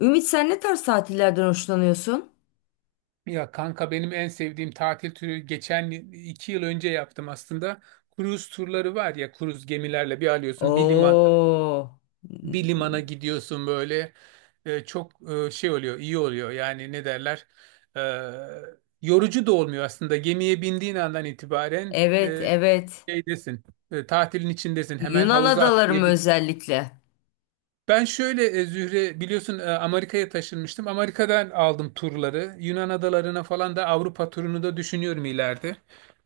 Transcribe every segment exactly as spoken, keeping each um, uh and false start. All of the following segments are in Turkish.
Ümit sen ne tarz tatillerden hoşlanıyorsun? Ya kanka benim en sevdiğim tatil türü geçen iki yıl önce yaptım aslında. Kruz turları var ya, kruz gemilerle bir alıyorsun, bir liman Oo. bir limana gidiyorsun böyle. E, çok e, şey oluyor, iyi oluyor yani, ne derler, E, yorucu da olmuyor aslında. Gemiye bindiğin andan itibaren Evet, e, evet. şeydesin, e, tatilin içindesin, hemen Yunan havuza adaları mı atlayabilirsin. özellikle? Ben şöyle, e, Zühre biliyorsun, e, Amerika'ya taşınmıştım. Amerika'dan aldım turları. Yunan adalarına falan da, Avrupa turunu da düşünüyorum ileride.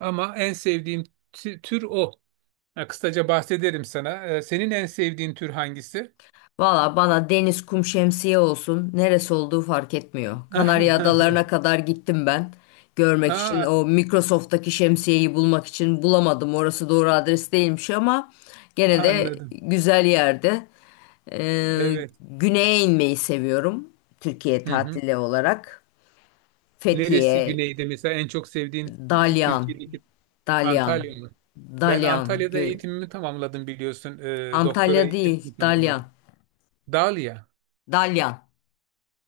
Ama en sevdiğim tü- tür o. Ha, kısaca bahsederim sana. E, Senin en sevdiğin tür hangisi? Valla bana deniz, kum, şemsiye olsun. Neresi olduğu fark etmiyor. Kanarya adalarına kadar gittim ben. Görmek için Aa, o Microsoft'taki şemsiyeyi bulmak için bulamadım. Orası doğru adres değilmiş ama gene de anladım. güzel yerde. Ee, Evet. Güneye inmeyi seviyorum. Türkiye Hı hı. tatili olarak. Neresi Fethiye, güneyde mesela en çok sevdiğin e, Dalyan, Türkiye'deki, Dalyan, Antalya mı? Ben Dalyan, Antalya'da Gö- eğitimimi tamamladım biliyorsun. E, doktora Antalya değil, eğitimimi Dalyan, tamamladım. Dalia. Dalyan,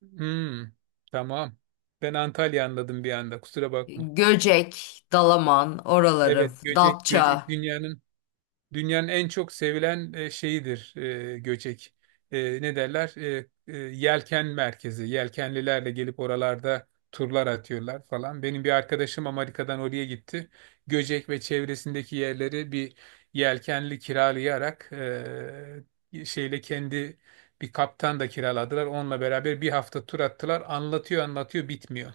Hmm, tamam. Ben Antalya anladım bir anda. Kusura bakma. Göcek, Dalaman, oraları, Evet, göcek göcek Datça. dünyanın dünyanın en çok sevilen e, şeyidir e, göcek. E, ne derler? E, e, yelken merkezi. Yelkenlilerle gelip oralarda turlar atıyorlar falan. Benim bir arkadaşım Amerika'dan oraya gitti. Göcek ve çevresindeki yerleri bir yelkenli kiralayarak, e, şeyle kendi bir kaptan da kiraladılar. Onunla beraber bir hafta tur attılar. Anlatıyor anlatıyor bitmiyor.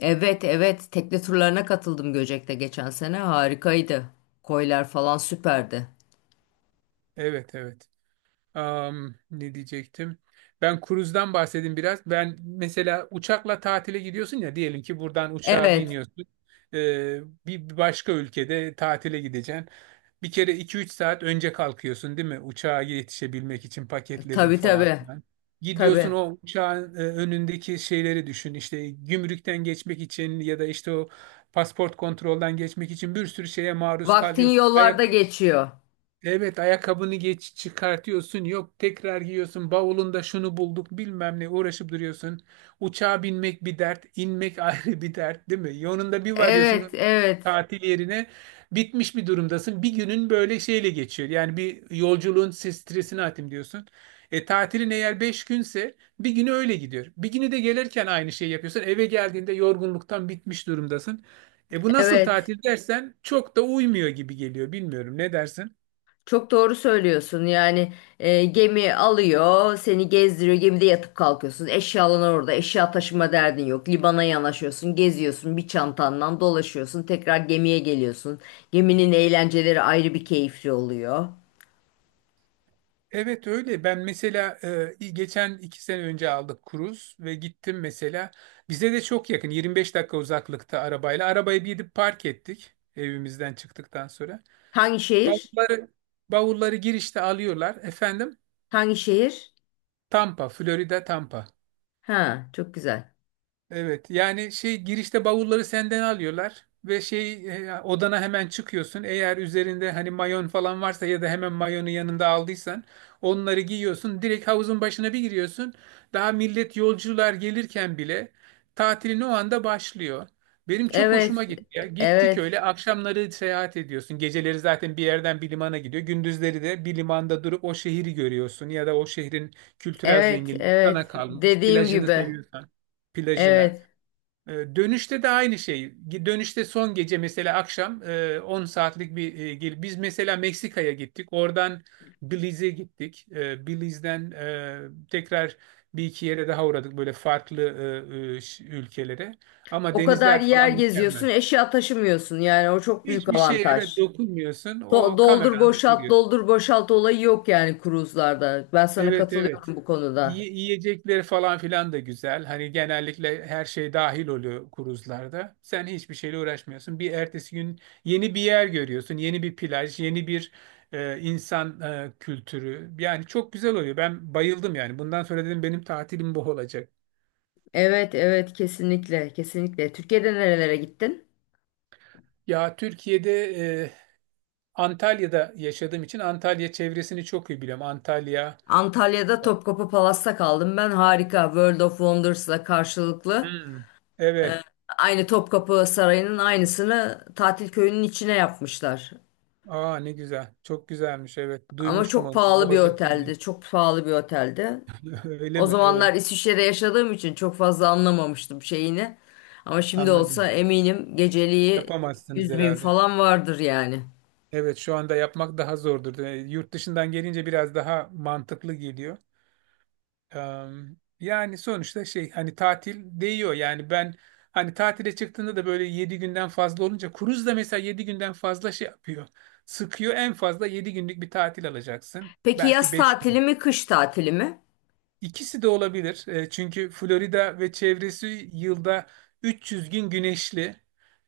Evet, evet, tekne turlarına katıldım Göcek'te geçen sene, harikaydı. Koylar falan süperdi. Evet evet. Am, ne diyecektim? Ben kruzdan bahsedeyim biraz. Ben mesela uçakla tatile gidiyorsun ya, diyelim ki buradan uçağa Evet, biniyorsun. Ee, bir başka ülkede tatile gideceksin. Bir kere iki üç saat önce kalkıyorsun değil mi? Uçağa yetişebilmek için paketledin tabii falan tabii, filan. Gidiyorsun, tabii. o uçağın e, önündeki şeyleri düşün. İşte gümrükten geçmek için, ya da işte o pasport kontrolden geçmek için bir sürü şeye maruz Vaktin kalıyorsun. yollarda Ayak. geçiyor. Evet, ayakkabını geç çıkartıyorsun, yok tekrar giyiyorsun, bavulunda şunu bulduk bilmem ne, uğraşıp duruyorsun. Uçağa binmek bir dert, inmek ayrı bir dert, değil mi? Yolunda bir Evet, varıyorsun evet, tatil yerine, bitmiş bir durumdasın, bir günün böyle şeyle geçiyor. Yani bir yolculuğun stres- stresini atayım diyorsun. E, tatilin eğer beş günse bir günü öyle gidiyor. Bir günü de gelirken aynı şeyi yapıyorsun, eve geldiğinde yorgunluktan bitmiş durumdasın. E bu nasıl evet. tatil dersen çok da uymuyor gibi geliyor, bilmiyorum ne dersin? Çok doğru söylüyorsun. Yani e, gemi alıyor, seni gezdiriyor. Gemide yatıp kalkıyorsun. Eşyalan orada. Eşya taşıma derdin yok. Libana yanaşıyorsun, geziyorsun. Bir çantandan dolaşıyorsun. Tekrar gemiye geliyorsun. Geminin eğlenceleri ayrı bir keyifli oluyor. Evet öyle. Ben mesela e, geçen iki sene önce aldık kruz ve gittim mesela. Bize de çok yakın, yirmi beş dakika uzaklıkta arabayla. Arabayı bir gidip park ettik evimizden çıktıktan sonra. Hangi şehir? Bavulları, bavulları girişte alıyorlar. Efendim. Hangi şehir? Tampa, Florida Tampa. Ha, çok güzel. Evet yani şey, girişte bavulları senden alıyorlar ve şey, e, odana hemen çıkıyorsun. Eğer üzerinde hani mayon falan varsa ya da hemen mayonu yanında aldıysan onları giyiyorsun. Direkt havuzun başına bir giriyorsun. Daha millet, yolcular gelirken bile tatilin o anda başlıyor. Benim çok Evet. hoşuma gitti ya. Gittik, Evet. öyle akşamları seyahat ediyorsun. Geceleri zaten bir yerden bir limana gidiyor. Gündüzleri de bir limanda durup o şehri görüyorsun ya da o şehrin kültürel Evet, zenginliği evet. sana kalmış. Dediğim Plajını gibi. seviyorsan plajına. Evet. E, Dönüşte de aynı şey. Dönüşte son gece mesela akşam e, on saatlik bir e, gel- biz mesela Meksika'ya gittik. Oradan Belize'e gittik. E, Belize'den e, tekrar bir iki yere daha uğradık, böyle farklı e, e, ş- ülkelere. Ama O kadar denizler yer falan mükemmel. geziyorsun, eşya taşımıyorsun. Yani o çok büyük Hiçbir şey, evet, avantaj. dokunmuyorsun. Do- O Doldur kameranda boşalt duruyor. doldur boşalt olayı yok yani kruzlarda. Ben sana Evet evet. katılıyorum bu konuda. Yi- Yiyecekleri falan filan da güzel. Hani genellikle her şey dahil oluyor kruzlarda. Sen hiçbir şeyle uğraşmıyorsun. Bir ertesi gün yeni bir yer görüyorsun. Yeni bir plaj, yeni bir e, insan e, kültürü. Yani çok güzel oluyor. Ben bayıldım yani. Bundan sonra dedim benim tatilim bu olacak. Evet evet, kesinlikle kesinlikle. Türkiye'de nerelere gittin? Ya Türkiye'de, e, Antalya'da yaşadığım için Antalya çevresini çok iyi biliyorum. Antalya. Antalya'da Topkapı Palas'ta kaldım. Ben harika World of Wonders'la karşılıklı. Hmm. Evet. Aynı Topkapı Sarayı'nın aynısını tatil köyünün içine yapmışlar. Aa, ne güzel. Çok güzelmiş. Evet. Ama Duymuştum çok onu pahalı bu bir arada. oteldi. Çok pahalı bir oteldi. Öyle O mi? zamanlar Evet, İsviçre'de yaşadığım için çok fazla anlamamıştım şeyini. Ama şimdi olsa anladım. eminim geceliği Yapamazsınız yüz bin herhalde. falan vardır yani. Evet, şu anda yapmak daha zordur. Ee, Yurt dışından gelince biraz daha mantıklı geliyor. Eee, Yani sonuçta şey, hani tatil değiyor. Yani ben hani tatile çıktığında da böyle yedi günden fazla olunca, kruz da mesela yedi günden fazla şey yapıyor. Sıkıyor. En fazla yedi günlük bir tatil alacaksın. Peki Belki yaz beş tatili gün. mi kış tatili mi? İkisi de olabilir. E, çünkü Florida ve çevresi yılda üç yüz gün güneşli.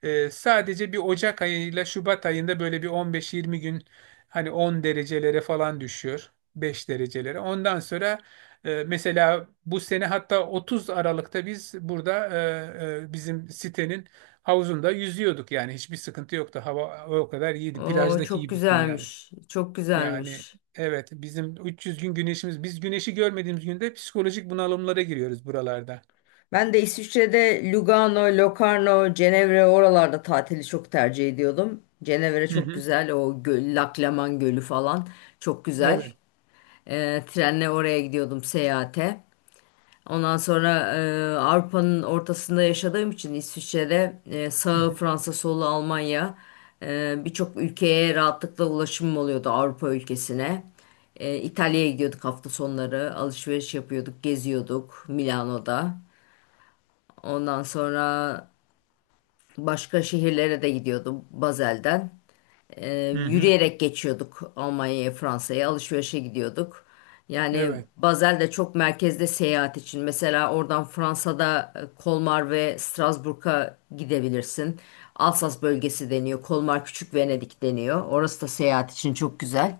E, sadece bir Ocak ayıyla Şubat ayında böyle bir on beş yirmi gün hani on derecelere falan düşüyor. beş derecelere. Ondan sonra e, mesela bu sene hatta otuz Aralık'ta biz burada, e, e, bizim sitenin havuzunda yüzüyorduk. Yani hiçbir sıkıntı yoktu. Hava o kadar iyiydi. Oo Plajdaki çok gibisin yani. güzelmiş. Çok Yani güzelmiş. evet, bizim üç yüz gün güneşimiz, biz güneşi görmediğimiz günde psikolojik bunalımlara giriyoruz buralarda. Ben de İsviçre'de Lugano, Locarno, Cenevre oralarda tatili çok tercih ediyordum. Cenevre Hı çok hı. güzel. O göl, Laklaman Gölü falan çok güzel. Evet. Ee, trenle oraya gidiyordum seyahate. Ondan sonra e, Avrupa'nın ortasında yaşadığım için İsviçre'de e, Hı sağı hı. Fransa, solu Almanya, e, birçok ülkeye rahatlıkla ulaşımım oluyordu Avrupa ülkesine. E, İtalya'ya gidiyorduk hafta sonları, alışveriş yapıyorduk, geziyorduk Milano'da. Ondan sonra başka şehirlere de gidiyordum Bazel'den. Ee, Hı hı. Yürüyerek geçiyorduk Almanya'ya, Fransa'ya alışverişe gidiyorduk. Yani Evet. Basel de çok merkezde seyahat için. Mesela oradan Fransa'da e, Kolmar ve Strasbourg'a gidebilirsin. Alsas bölgesi deniyor. Kolmar Küçük Venedik deniyor. Orası da seyahat için çok güzel.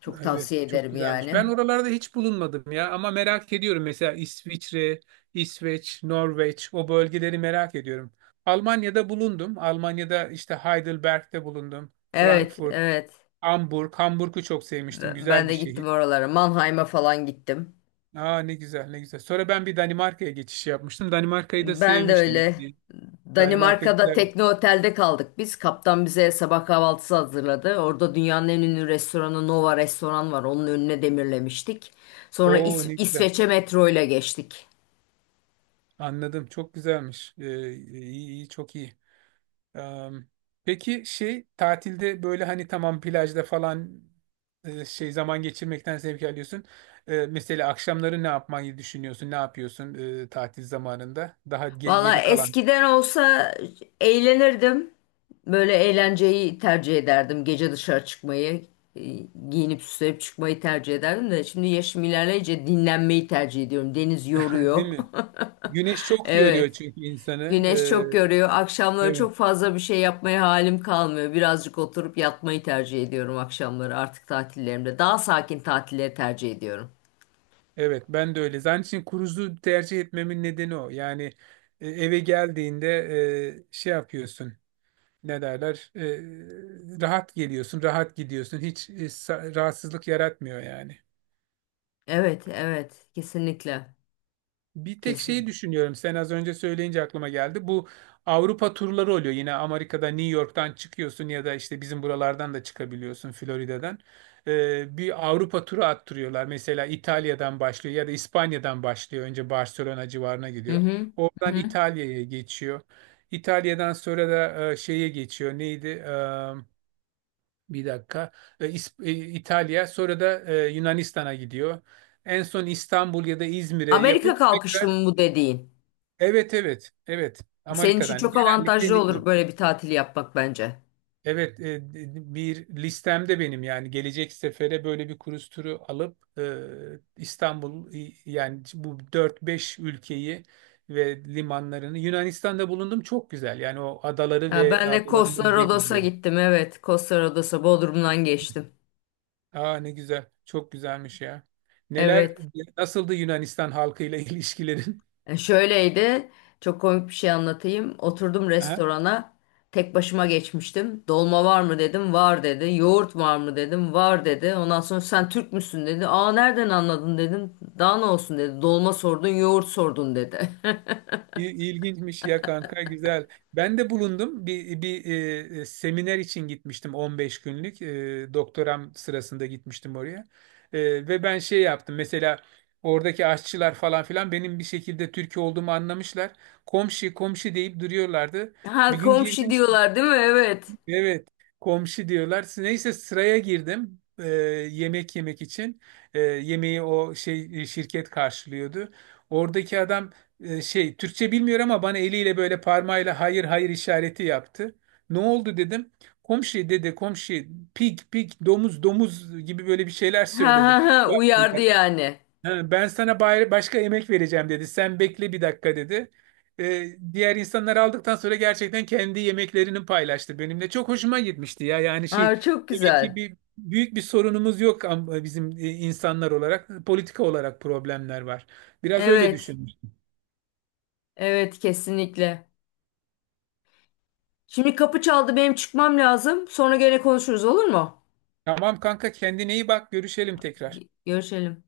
Çok tavsiye Evet. Çok ederim güzelmiş. yani. Ben oralarda hiç bulunmadım ya ama merak ediyorum. Mesela İsviçre, İsveç, Norveç, o bölgeleri merak ediyorum. Almanya'da bulundum. Almanya'da işte Heidelberg'de bulundum. Evet, Frankfurt, evet. Hamburg. Hamburg'u çok sevmiştim. Ben Güzel bir de gittim şehir. oralara. Mannheim'a falan gittim. Aa, ne güzel, ne güzel. Sonra ben bir Danimarka'ya geçiş yapmıştım. Danimarka'yı da Ben de sevmiştim. öyle. Yani Danimarka Danimarka'da güzel. tekne otelde kaldık biz. Kaptan bize sabah kahvaltısı hazırladı. Orada dünyanın en ünlü restoranı Nova restoran var. Onun önüne demirlemiştik. Sonra Oo, İs- ne güzel. İsveç'e metro ile geçtik. Anladım. Çok güzelmiş. Ee, iyi, iyi, çok iyi. Am, peki şey, tatilde böyle hani, tamam, plajda falan e, şey zaman geçirmekten zevk alıyorsun. E, mesela akşamları ne yapmayı düşünüyorsun? Ne yapıyorsun e, tatil zamanında? Daha ge- Valla geri kalan, eskiden olsa eğlenirdim. Böyle eğlenceyi tercih ederdim. Gece dışarı çıkmayı, e, giyinip süslenip çıkmayı tercih ederdim de şimdi yaşım ilerleyince dinlenmeyi tercih ediyorum. Deniz yoruyor. değil mi? Güneş çok yoruyor Evet. çünkü insanı. Güneş Ee, çok görüyor. Akşamları çok evet. fazla bir şey yapmaya halim kalmıyor. Birazcık oturup yatmayı tercih ediyorum akşamları artık tatillerimde. Daha sakin tatilleri tercih ediyorum. Evet, ben de öyle. Zaten için cruise'u tercih etmemin nedeni o. Yani e, eve geldiğinde e, şey yapıyorsun, ne derler, e, rahat geliyorsun, rahat gidiyorsun. Hiç e, sa- rahatsızlık yaratmıyor yani. Evet, evet. Kesinlikle. Bir tek Kesin. şeyi düşünüyorum. Sen az önce söyleyince aklıma geldi. Bu Avrupa turları oluyor. Yine Amerika'da New York'tan çıkıyorsun ya da işte bizim buralardan da çıkabiliyorsun Florida'dan. E, bir Avrupa turu attırıyorlar. Mesela İtalya'dan başlıyor ya da İspanya'dan başlıyor. Önce Barcelona civarına Hı gidiyor. hı. Hı Oradan hı. İtalya'ya geçiyor. İtalya'dan sonra da e, şeye geçiyor. Neydi? Bir dakika. E, İs- e, İtalya, sonra da e, Yunanistan'a gidiyor. En son İstanbul ya da İzmir'e Amerika yapıp kalkışlı tekrar, mı bu dediğin? evet evet evet, Senin için Amerika'dan, çok genellikle avantajlı New olur York. böyle bir tatil yapmak bence. Evet, e, e, bir listemde benim yani gelecek sefere böyle bir cruise turu alıp e, İstanbul i- yani bu dört beş ülkeyi ve limanlarını. Yunanistan'da bulundum, çok güzel. Yani o adaları Ya ve ben de Costa adalarının Rodos'a denizleri. gittim. Evet, Costa Rodos'a Bodrum'dan geçtim. Aa, ne güzel. Çok güzelmiş ya. Neler, Evet. nasıldı Yunanistan halkıyla ilişkilerin? E, şöyleydi. Çok komik bir şey anlatayım. Oturdum Aha, restorana. Tek başıma geçmiştim. Dolma var mı dedim. Var dedi. Yoğurt var mı dedim. Var dedi. Ondan sonra sen Türk müsün dedi. Aa nereden anladın dedim. Daha ne olsun dedi. Dolma sordun, yoğurt sordun dedi. İl- İlginçmiş ya kanka, güzel. Ben de bulundum. Bir, bir e, e, seminer için gitmiştim, on beş günlük. E, doktoram sırasında gitmiştim oraya. E, ve ben şey yaptım. Mesela oradaki aşçılar falan filan benim bir şekilde Türk olduğumu anlamışlar. Komşu komşu deyip duruyorlardı. Ha, Bir gün komşu girdim. diyorlar değil mi? Evet. Evet, komşu diyorlar. Neyse sıraya girdim e, yemek yemek için. E, yemeği o şey, e, şirket karşılıyordu. Oradaki adam e, şey, Türkçe bilmiyor ama bana eliyle böyle parmağıyla hayır hayır işareti yaptı. Ne oldu dedim. Komşu dedi, komşu, pig pig, domuz domuz gibi böyle bir şeyler Ha ha söyledi. Pig ha, var uyardı bunda. yani. Ha, ben sana bayra- başka emek vereceğim dedi. Sen bekle bir dakika dedi. Ee, diğer insanlar aldıktan sonra gerçekten kendi yemeklerini paylaştı benimle. Çok hoşuma gitmişti ya. Yani şey, Aa çok demek ki güzel. bir büyük bir sorunumuz yok am- bizim e, insanlar olarak. Politika olarak problemler var. Biraz öyle Evet. düşünmüş. Evet kesinlikle. Şimdi kapı çaldı benim çıkmam lazım. Sonra gene konuşuruz olur mu? Tamam kanka, kendine iyi bak. Görüşelim tekrar. Görüşelim.